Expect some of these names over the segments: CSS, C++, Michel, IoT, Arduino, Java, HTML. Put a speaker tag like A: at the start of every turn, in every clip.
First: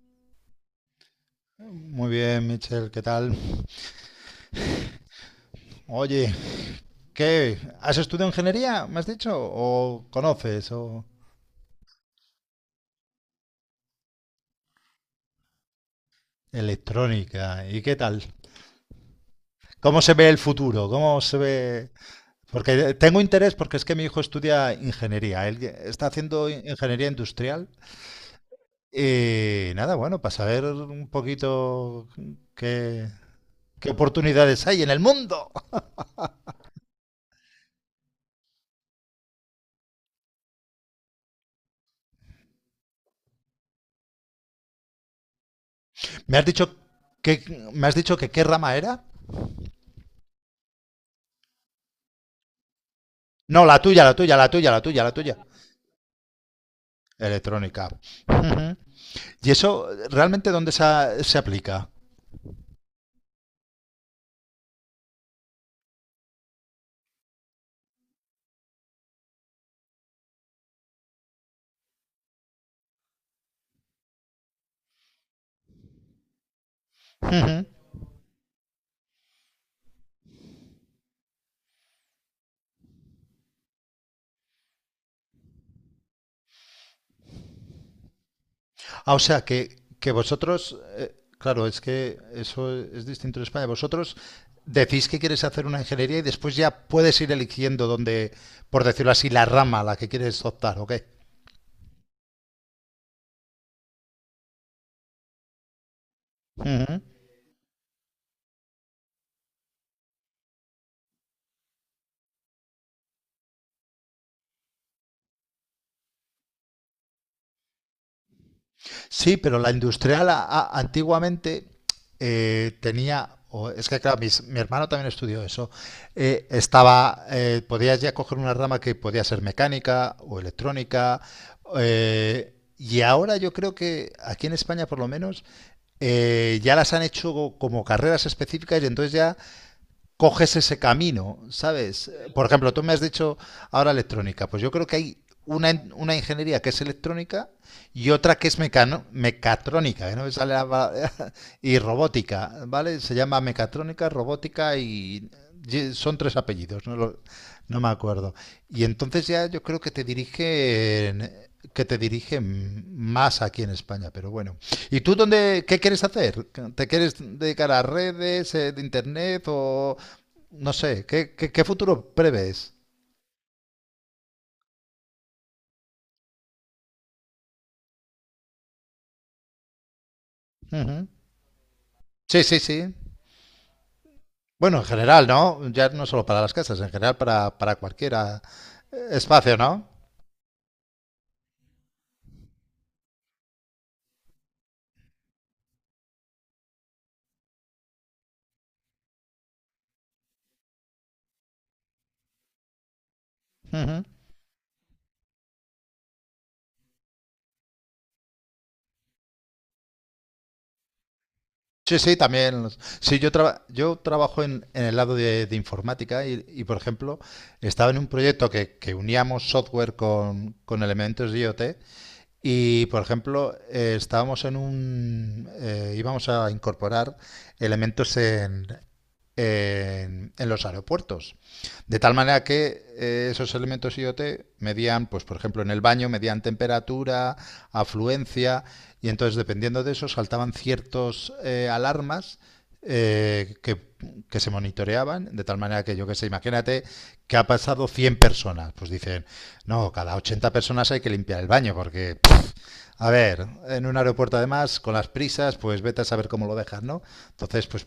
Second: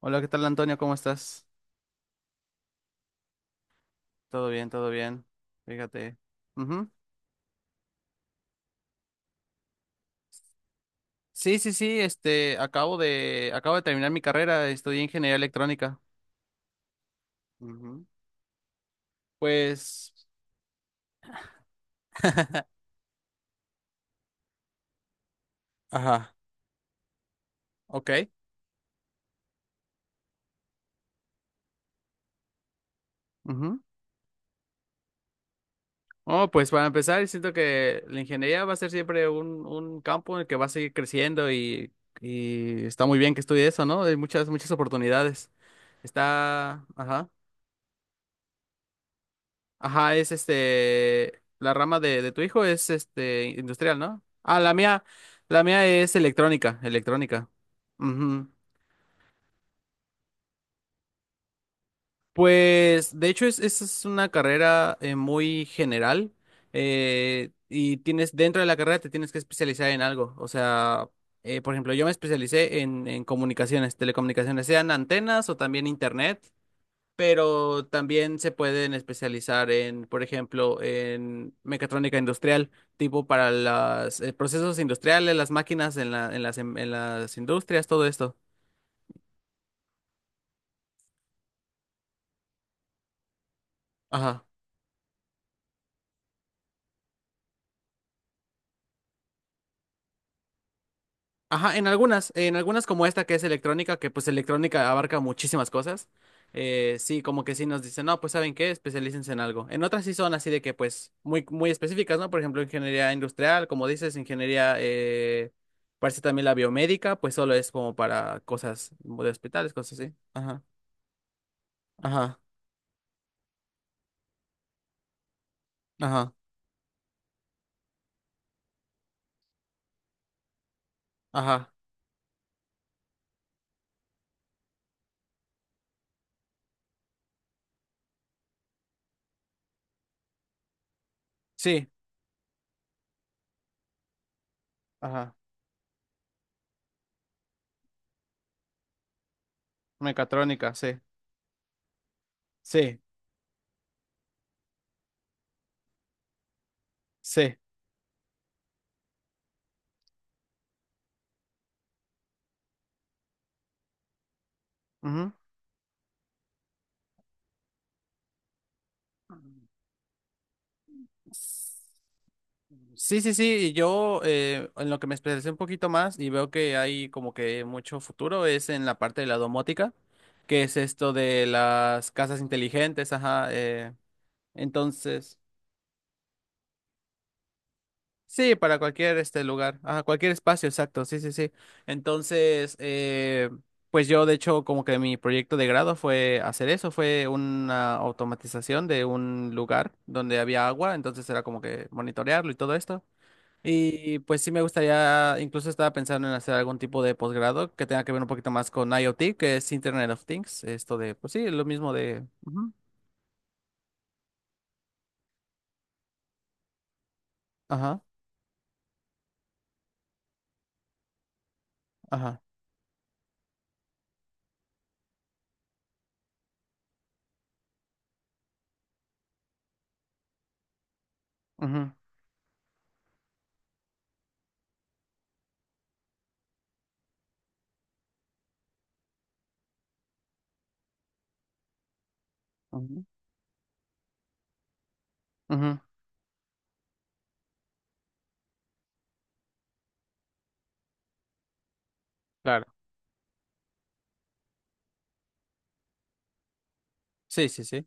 A: Hola, ¿qué tal, Antonio? ¿Cómo estás?
B: Muy bien, Michel, ¿qué tal?
A: Todo bien, todo bien. Fíjate.
B: Oye,
A: Ujú.
B: ¿qué? ¿Has estudiado ingeniería, me has dicho? ¿O conoces? ¿O
A: Sí, sí, sí, acabo acabo de terminar mi carrera, estudié ingeniería electrónica.
B: electrónica? ¿Y qué
A: Ujú.
B: tal? ¿Cómo
A: Pues,
B: se ve el futuro? ¿Cómo se ve? Porque tengo interés porque es que mi hijo estudia ingeniería. Él está
A: ajá,
B: haciendo ingeniería industrial.
A: ok.
B: Y nada, bueno, para saber un poquito qué,
A: Ujú.
B: qué oportunidades hay en el mundo.
A: Oh, pues para empezar, siento que la ingeniería va a ser siempre un campo en el que va a seguir creciendo y está muy bien que estudie eso, ¿no? Hay muchas, muchas oportunidades.
B: ¿Me has dicho
A: Está, ajá.
B: que, me has dicho que qué rama era?
A: Ajá, es este, la rama de tu hijo es este,
B: No, la
A: industrial,
B: tuya, la
A: ¿no?
B: tuya, la
A: Ah,
B: tuya, la tuya, la tuya.
A: la mía es electrónica, electrónica.
B: Electrónica.
A: Ujú.
B: Ujú. ¿Y eso realmente dónde se, se aplica?
A: Pues, de hecho, es una carrera muy general y tienes, dentro de la carrera te tienes que especializar en algo. O sea, por ejemplo, yo me especialicé en comunicaciones, telecomunicaciones, sean antenas o también internet.
B: Ujú.
A: Pero también se pueden especializar en, por ejemplo, en mecatrónica industrial, tipo para los procesos industriales, las máquinas en en en las industrias, todo esto.
B: Ah, o sea, que vosotros, claro, es que eso es distinto en España. Vosotros
A: Ajá.
B: decís que quieres hacer una ingeniería y después ya puedes ir eligiendo dónde, por decirlo así, la rama a la que quieres optar, ¿ok?
A: Ajá, en algunas como esta que es electrónica, que pues electrónica abarca muchísimas cosas.
B: Ujú.
A: Sí, como que sí nos dicen, no, pues ¿saben qué? Especialícense en algo. En otras sí son así de que pues muy, muy específicas, ¿no? Por ejemplo, ingeniería industrial, como dices, ingeniería, parece también la biomédica, pues solo es como para cosas de
B: Sí, pero la
A: hospitales, cosas así.
B: industrial
A: Ajá,
B: antiguamente
A: ajá,
B: tenía, o es que claro, mi hermano también estudió eso,
A: ajá,
B: estaba, podías ya coger una rama que podía ser mecánica o electrónica,
A: ajá.
B: y ahora yo creo que aquí en España por lo menos ya las han hecho como carreras específicas y entonces ya coges ese camino,
A: Sí,
B: ¿sabes? Por ejemplo, tú me has dicho ahora electrónica, pues yo creo que hay
A: ajá.
B: una, una ingeniería que es electrónica y otra que es mecatrónica, que no me sale la
A: Mecatrónica, sí,
B: palabra, y robótica,
A: sí,
B: ¿vale? Se llama mecatrónica, robótica y son tres apellidos,
A: sí.
B: no me acuerdo. Y entonces ya yo creo que te dirigen más aquí en España, pero bueno. ¿Y tú
A: Ujú.
B: dónde, qué quieres hacer? ¿Te quieres dedicar a redes, de internet o, no sé, ¿qué, qué, qué futuro prevés?
A: Sí, sí, sí, yo en lo que me especialicé un poquito más y veo que hay como que mucho futuro es en la parte de la domótica, que es
B: Ujú.
A: esto de las casas
B: Sí, sí, sí.
A: inteligentes, ajá,
B: Bueno, en general,
A: entonces,
B: ¿no? Ya no solo para las casas, en general para cualquier
A: sí, para cualquier este
B: espacio,
A: lugar,
B: ¿no?
A: ajá, cualquier espacio, exacto, sí, sí, sí. Entonces, pues yo de hecho como que mi proyecto de grado fue hacer eso, fue una automatización de un lugar donde había agua, entonces era como que monitorearlo y todo esto.
B: Ujú.
A: Y pues sí me gustaría, incluso estaba pensando en hacer algún tipo de posgrado que tenga que ver un poquito más con IoT, que es Internet of Things, esto de, pues sí, lo mismo
B: Sí, sí,
A: de...
B: también.
A: ujú,
B: Sí, yo, yo trabajo en el lado de informática y, por ejemplo, estaba en
A: ajá,
B: un proyecto que uníamos software con elementos de IoT.
A: ajá,
B: Y, por ejemplo, estábamos en un... íbamos a incorporar elementos en los aeropuertos.
A: ujú,
B: De tal manera que esos elementos IoT medían, pues, por ejemplo, en el baño, medían temperatura, afluencia, y entonces, dependiendo de eso, saltaban ciertos alarmas
A: ujú,
B: eh, que, que se monitoreaban, de tal
A: ujú,
B: manera que yo que sé, imagínate que ha pasado 100 personas, pues dicen, no, cada 80 personas hay que limpiar el baño porque
A: claro.
B: a ver, en un aeropuerto además, con las prisas, pues vete a saber cómo lo dejas, ¿no?
A: Sí, sí,
B: Entonces,
A: sí.
B: pues,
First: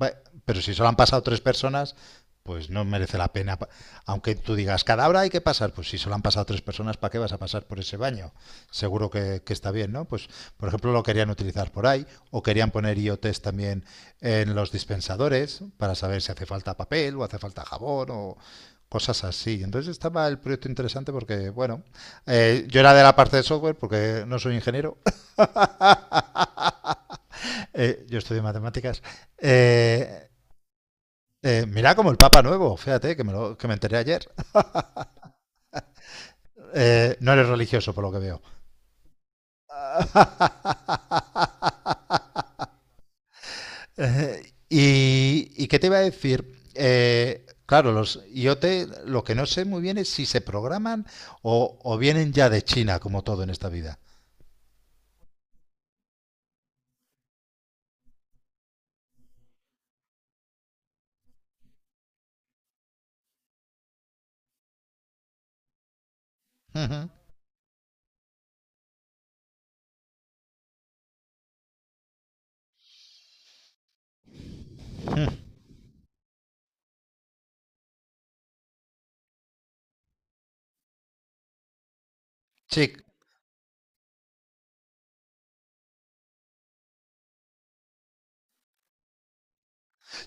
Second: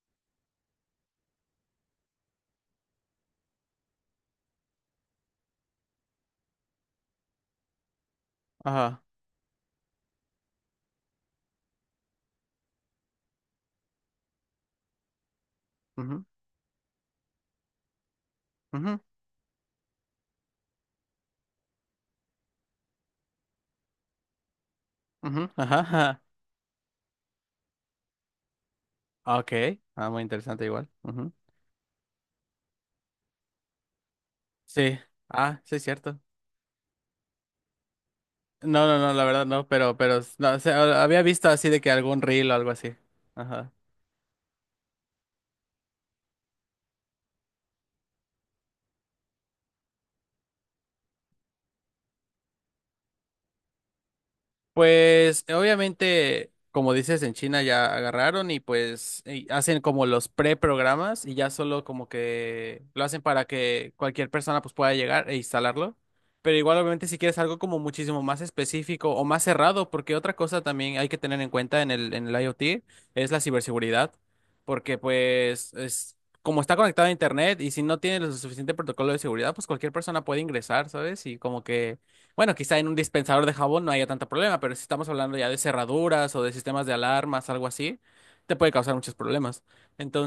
B: va- pero si solo han pasado tres personas, pues no merece la pena. Aunque tú digas, cada hora hay que pasar, pues si solo han pasado tres personas, ¿para qué vas a pasar por ese baño?
A: Ajá,
B: Seguro que está bien, ¿no? Pues, por ejemplo, lo querían utilizar por ahí, o querían poner IoTs también en los dispensadores para saber
A: ujú,
B: si hace falta papel o hace falta jabón o
A: ujú,
B: cosas así. Entonces estaba el proyecto interesante porque, bueno, yo era de la parte de software porque no soy ingeniero,
A: ujú, ajá,
B: yo estudio matemáticas.
A: ajá. Ok, ah, muy
B: Eh,
A: interesante igual. Ujú.
B: mira como el Papa nuevo, fíjate que me, lo, que me enteré ayer.
A: Sí, ah, sí, es cierto.
B: No eres religioso por lo que veo.
A: No, no, no, la verdad no, pero, no, o sea, había visto así de que algún reel o algo así. Ajá.
B: Y, ¿y qué te iba a decir? Claro, los IoT, lo que no sé muy bien es si se programan o vienen ya de China, como todo en esta vida.
A: Pues obviamente, como dices, en China ya agarraron y pues y hacen como los preprogramas y ya solo como que lo hacen para que cualquier persona pues pueda llegar e instalarlo. Pero igual obviamente
B: Ujú.
A: si quieres algo como muchísimo más específico o más cerrado, porque otra cosa también hay que tener en cuenta en en el IoT es la ciberseguridad, porque
B: Mm.
A: pues es como está conectado a internet y si no tiene lo suficiente protocolo de seguridad, pues cualquier persona puede ingresar, ¿sabes? Y como que bueno, quizá en un
B: Sí,
A: dispensador de jabón no haya tanto problema, pero si estamos hablando ya de cerraduras o de sistemas de alarmas, algo así, te puede causar muchos problemas.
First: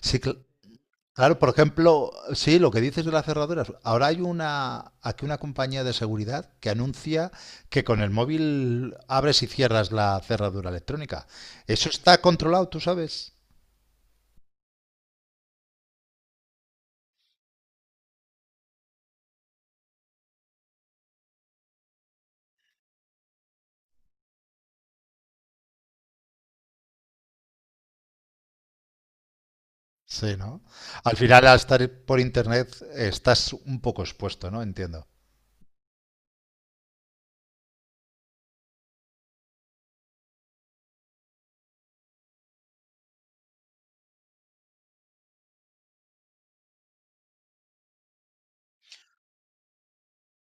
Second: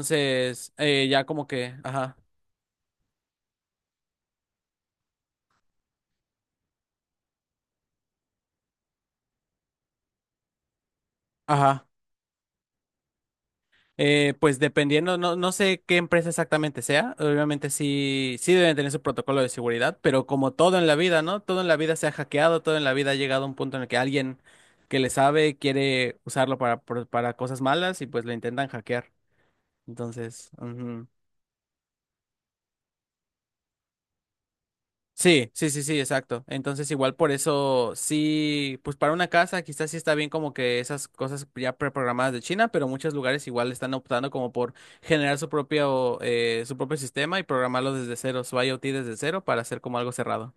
B: sí,
A: ya
B: claro,
A: como
B: por
A: que,
B: ejemplo,
A: ajá,
B: sí, lo que dices de las cerraduras. Ahora hay una, aquí una compañía de seguridad que anuncia que con el móvil abres y cierras la cerradura electrónica.
A: ajá.
B: Eso está controlado, tú sabes.
A: Pues dependiendo, no, no sé qué empresa exactamente sea, obviamente sí, sí deben tener su protocolo de seguridad, pero como todo en la vida, ¿no? Todo en la vida se ha hackeado, todo en la vida ha llegado a un punto en el que alguien que le sabe quiere usarlo para cosas malas y pues lo intentan hackear.
B: Sí,
A: Entonces,
B: ¿no?
A: ujú.
B: Al final, al estar por internet, estás un poco expuesto, ¿no? Entiendo.
A: Sí, sí, sí, sí, exacto. Entonces, igual por eso, sí, pues para una casa quizás sí está bien como que esas cosas ya preprogramadas de China, pero muchos lugares igual están optando como por generar su propio sistema y programarlo desde cero, su IoT desde cero para hacer como algo cerrado.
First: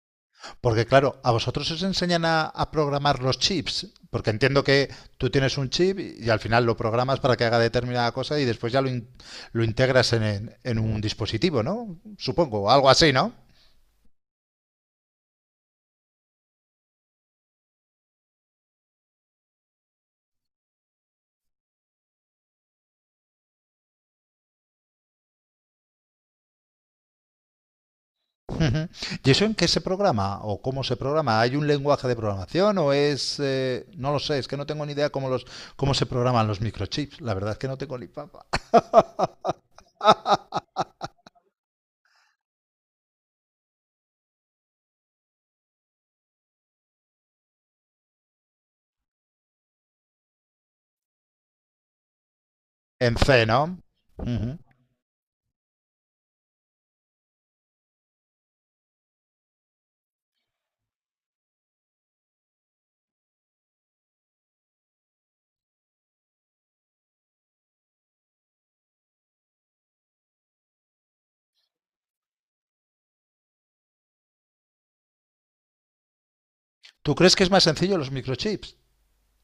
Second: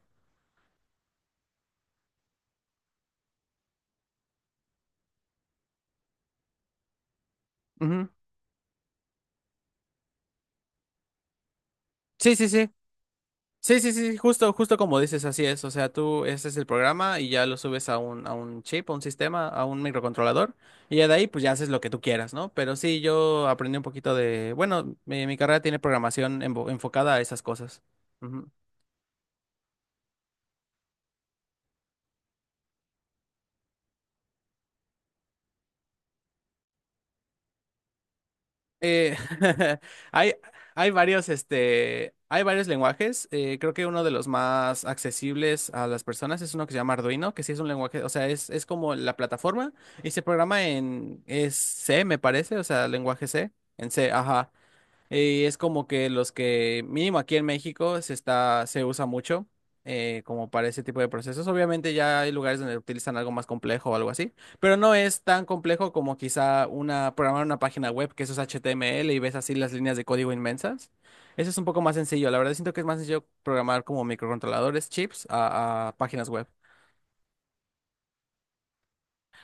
B: Porque claro, a vosotros os enseñan a programar los chips, porque entiendo que tú tienes un chip y al final lo programas para que haga
A: Ujú.
B: determinada cosa y después ya lo, lo integras en, en un dispositivo, ¿no?
A: Sí, sí, sí.
B: Supongo, algo así, ¿no?
A: Sí, sí, sí, justo, justo como dices, así es. O sea, tú, ese es el programa y ya lo subes a un chip, a un sistema, a un microcontrolador, y ya de ahí, pues ya haces lo que tú quieras, ¿no? Pero sí, yo aprendí un poquito de, bueno, mi carrera tiene programación enfocada a esas cosas. Ujú.
B: Ujú. ¿Y eso en qué se programa o cómo se programa? ¿Hay un lenguaje de programación o es... no lo sé, es que no tengo ni idea cómo, los, cómo se programan los microchips. La verdad es que no tengo ni papa.
A: Eh, hay, hay varios, este, hay varios lenguajes. Creo que uno de los más accesibles a las personas es uno que se llama Arduino, que sí es un lenguaje, o sea, es como la plataforma y se programa en, es C, me parece, o sea,
B: ¿En
A: lenguaje
B: C,
A: C,
B: no?
A: en C, ajá.
B: Ujú.
A: Y es como que los que, mínimo aquí en México, se está, se usa mucho como para ese tipo de procesos. Obviamente ya hay lugares donde utilizan algo más complejo o algo así, pero no es tan complejo como quizá una, programar una página web que eso es HTML y ves así las líneas de código inmensas. Eso es un poco más sencillo. La verdad siento que es más sencillo programar como microcontroladores, chips, a páginas web.
B: ¿Tú crees que es más sencillo los microchips?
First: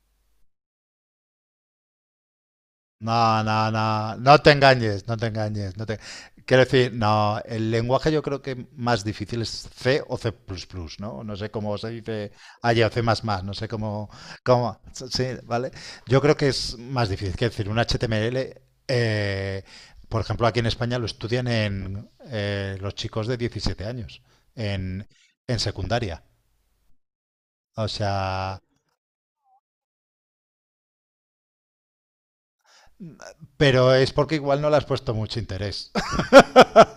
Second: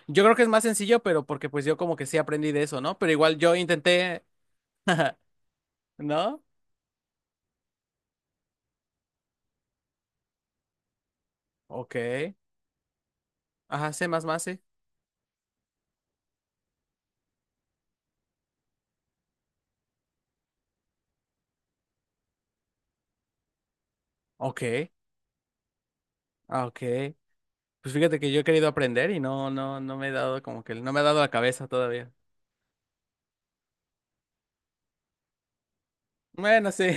A: Yo creo que es más sencillo, pero porque pues yo como que sí aprendí de eso, ¿no? Pero igual
B: No,
A: yo
B: no, no,
A: intenté,
B: no te engañes, no te engañes. No te...
A: ¿no?
B: Quiero decir, no, el lenguaje yo creo que más difícil es C o C++, ¿no? No sé cómo se
A: Ok.
B: dice allá o C++, no sé
A: Ajá, C++,
B: cómo,
A: sí.
B: cómo, sí, ¿vale? Yo creo que es más difícil, quiero decir, un HTML, eh, por ejemplo, aquí en España lo estudian en los chicos de 17 años,
A: Ok.
B: en, en secundaria,
A: Ah, ok.
B: o
A: Pues fíjate que yo he
B: sea,
A: querido aprender y no, no, no me he dado como que no me ha dado la cabeza todavía.
B: pero es porque igual no le has puesto mucho interés.
A: Bueno, sí.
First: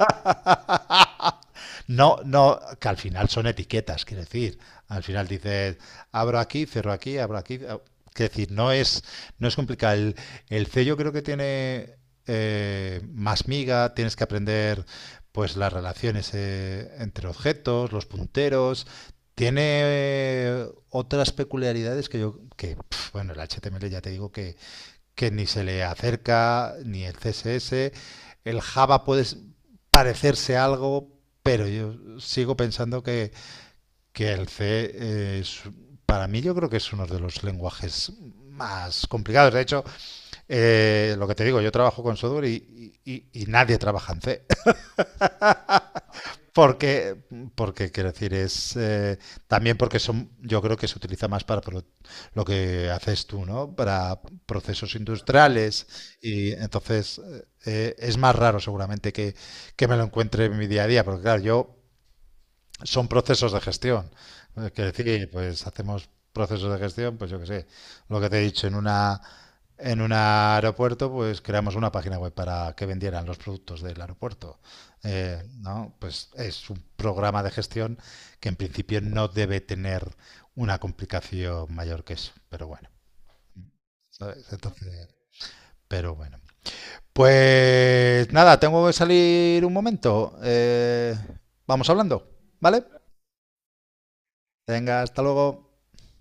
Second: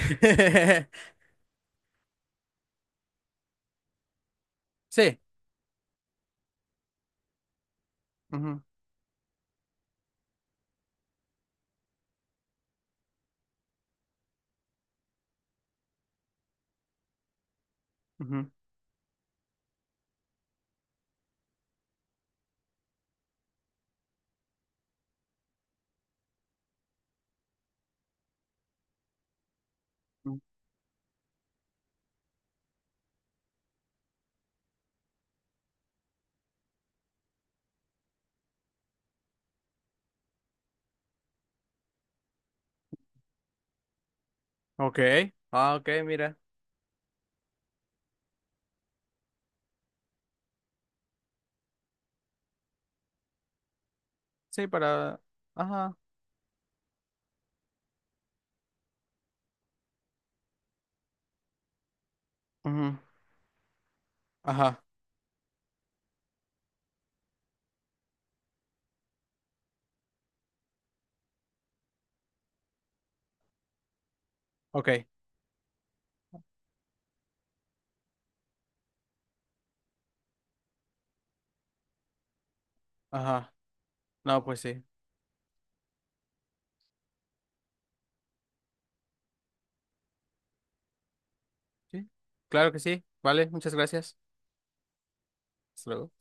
B: No, no, que al final son etiquetas, quiero decir. Al
A: Sí.
B: final dices, abro aquí, cierro aquí, abro aquí. Quiero decir,
A: Ujú,
B: no es, no es complicado. El C yo creo que tiene más miga, tienes que aprender pues las relaciones entre objetos, los
A: ujú,
B: punteros. Tiene otras peculiaridades que yo, que, pf, bueno, el HTML ya te digo que ni se le acerca, ni el CSS. El Java puede
A: ujú.
B: parecerse algo, pero yo sigo pensando que el C es, para mí yo creo que es uno de los lenguajes más complicados. De hecho, lo que te digo, yo trabajo con software y nadie trabaja en C
A: Ok. Ah, ok, mira.
B: porque, porque quiero decir, es también porque son, yo creo que se utiliza más para lo que haces tú, ¿no? Para
A: Sí,
B: procesos
A: para.
B: industriales
A: Ajá.
B: y entonces es más raro seguramente que me lo encuentre en mi día a día, porque claro, yo
A: Ujú,
B: son procesos de gestión. Es
A: ajá.
B: que decir, pues hacemos procesos de gestión, pues yo qué sé, lo que te he dicho, en una en un aeropuerto, pues creamos una página web para que vendieran los productos del aeropuerto.
A: Ok.
B: ¿No? Pues es un programa de gestión que en principio no debe tener una complicación mayor que eso. Pero bueno,
A: Ajá. No,
B: ¿sabes?
A: pues sí.
B: Entonces, pero bueno. Pues nada, tengo que salir un momento. Vamos
A: Sí.
B: hablando,
A: Claro que
B: ¿vale?
A: sí. Vale, muchas gracias.
B: Venga, hasta luego.
A: Hasta luego.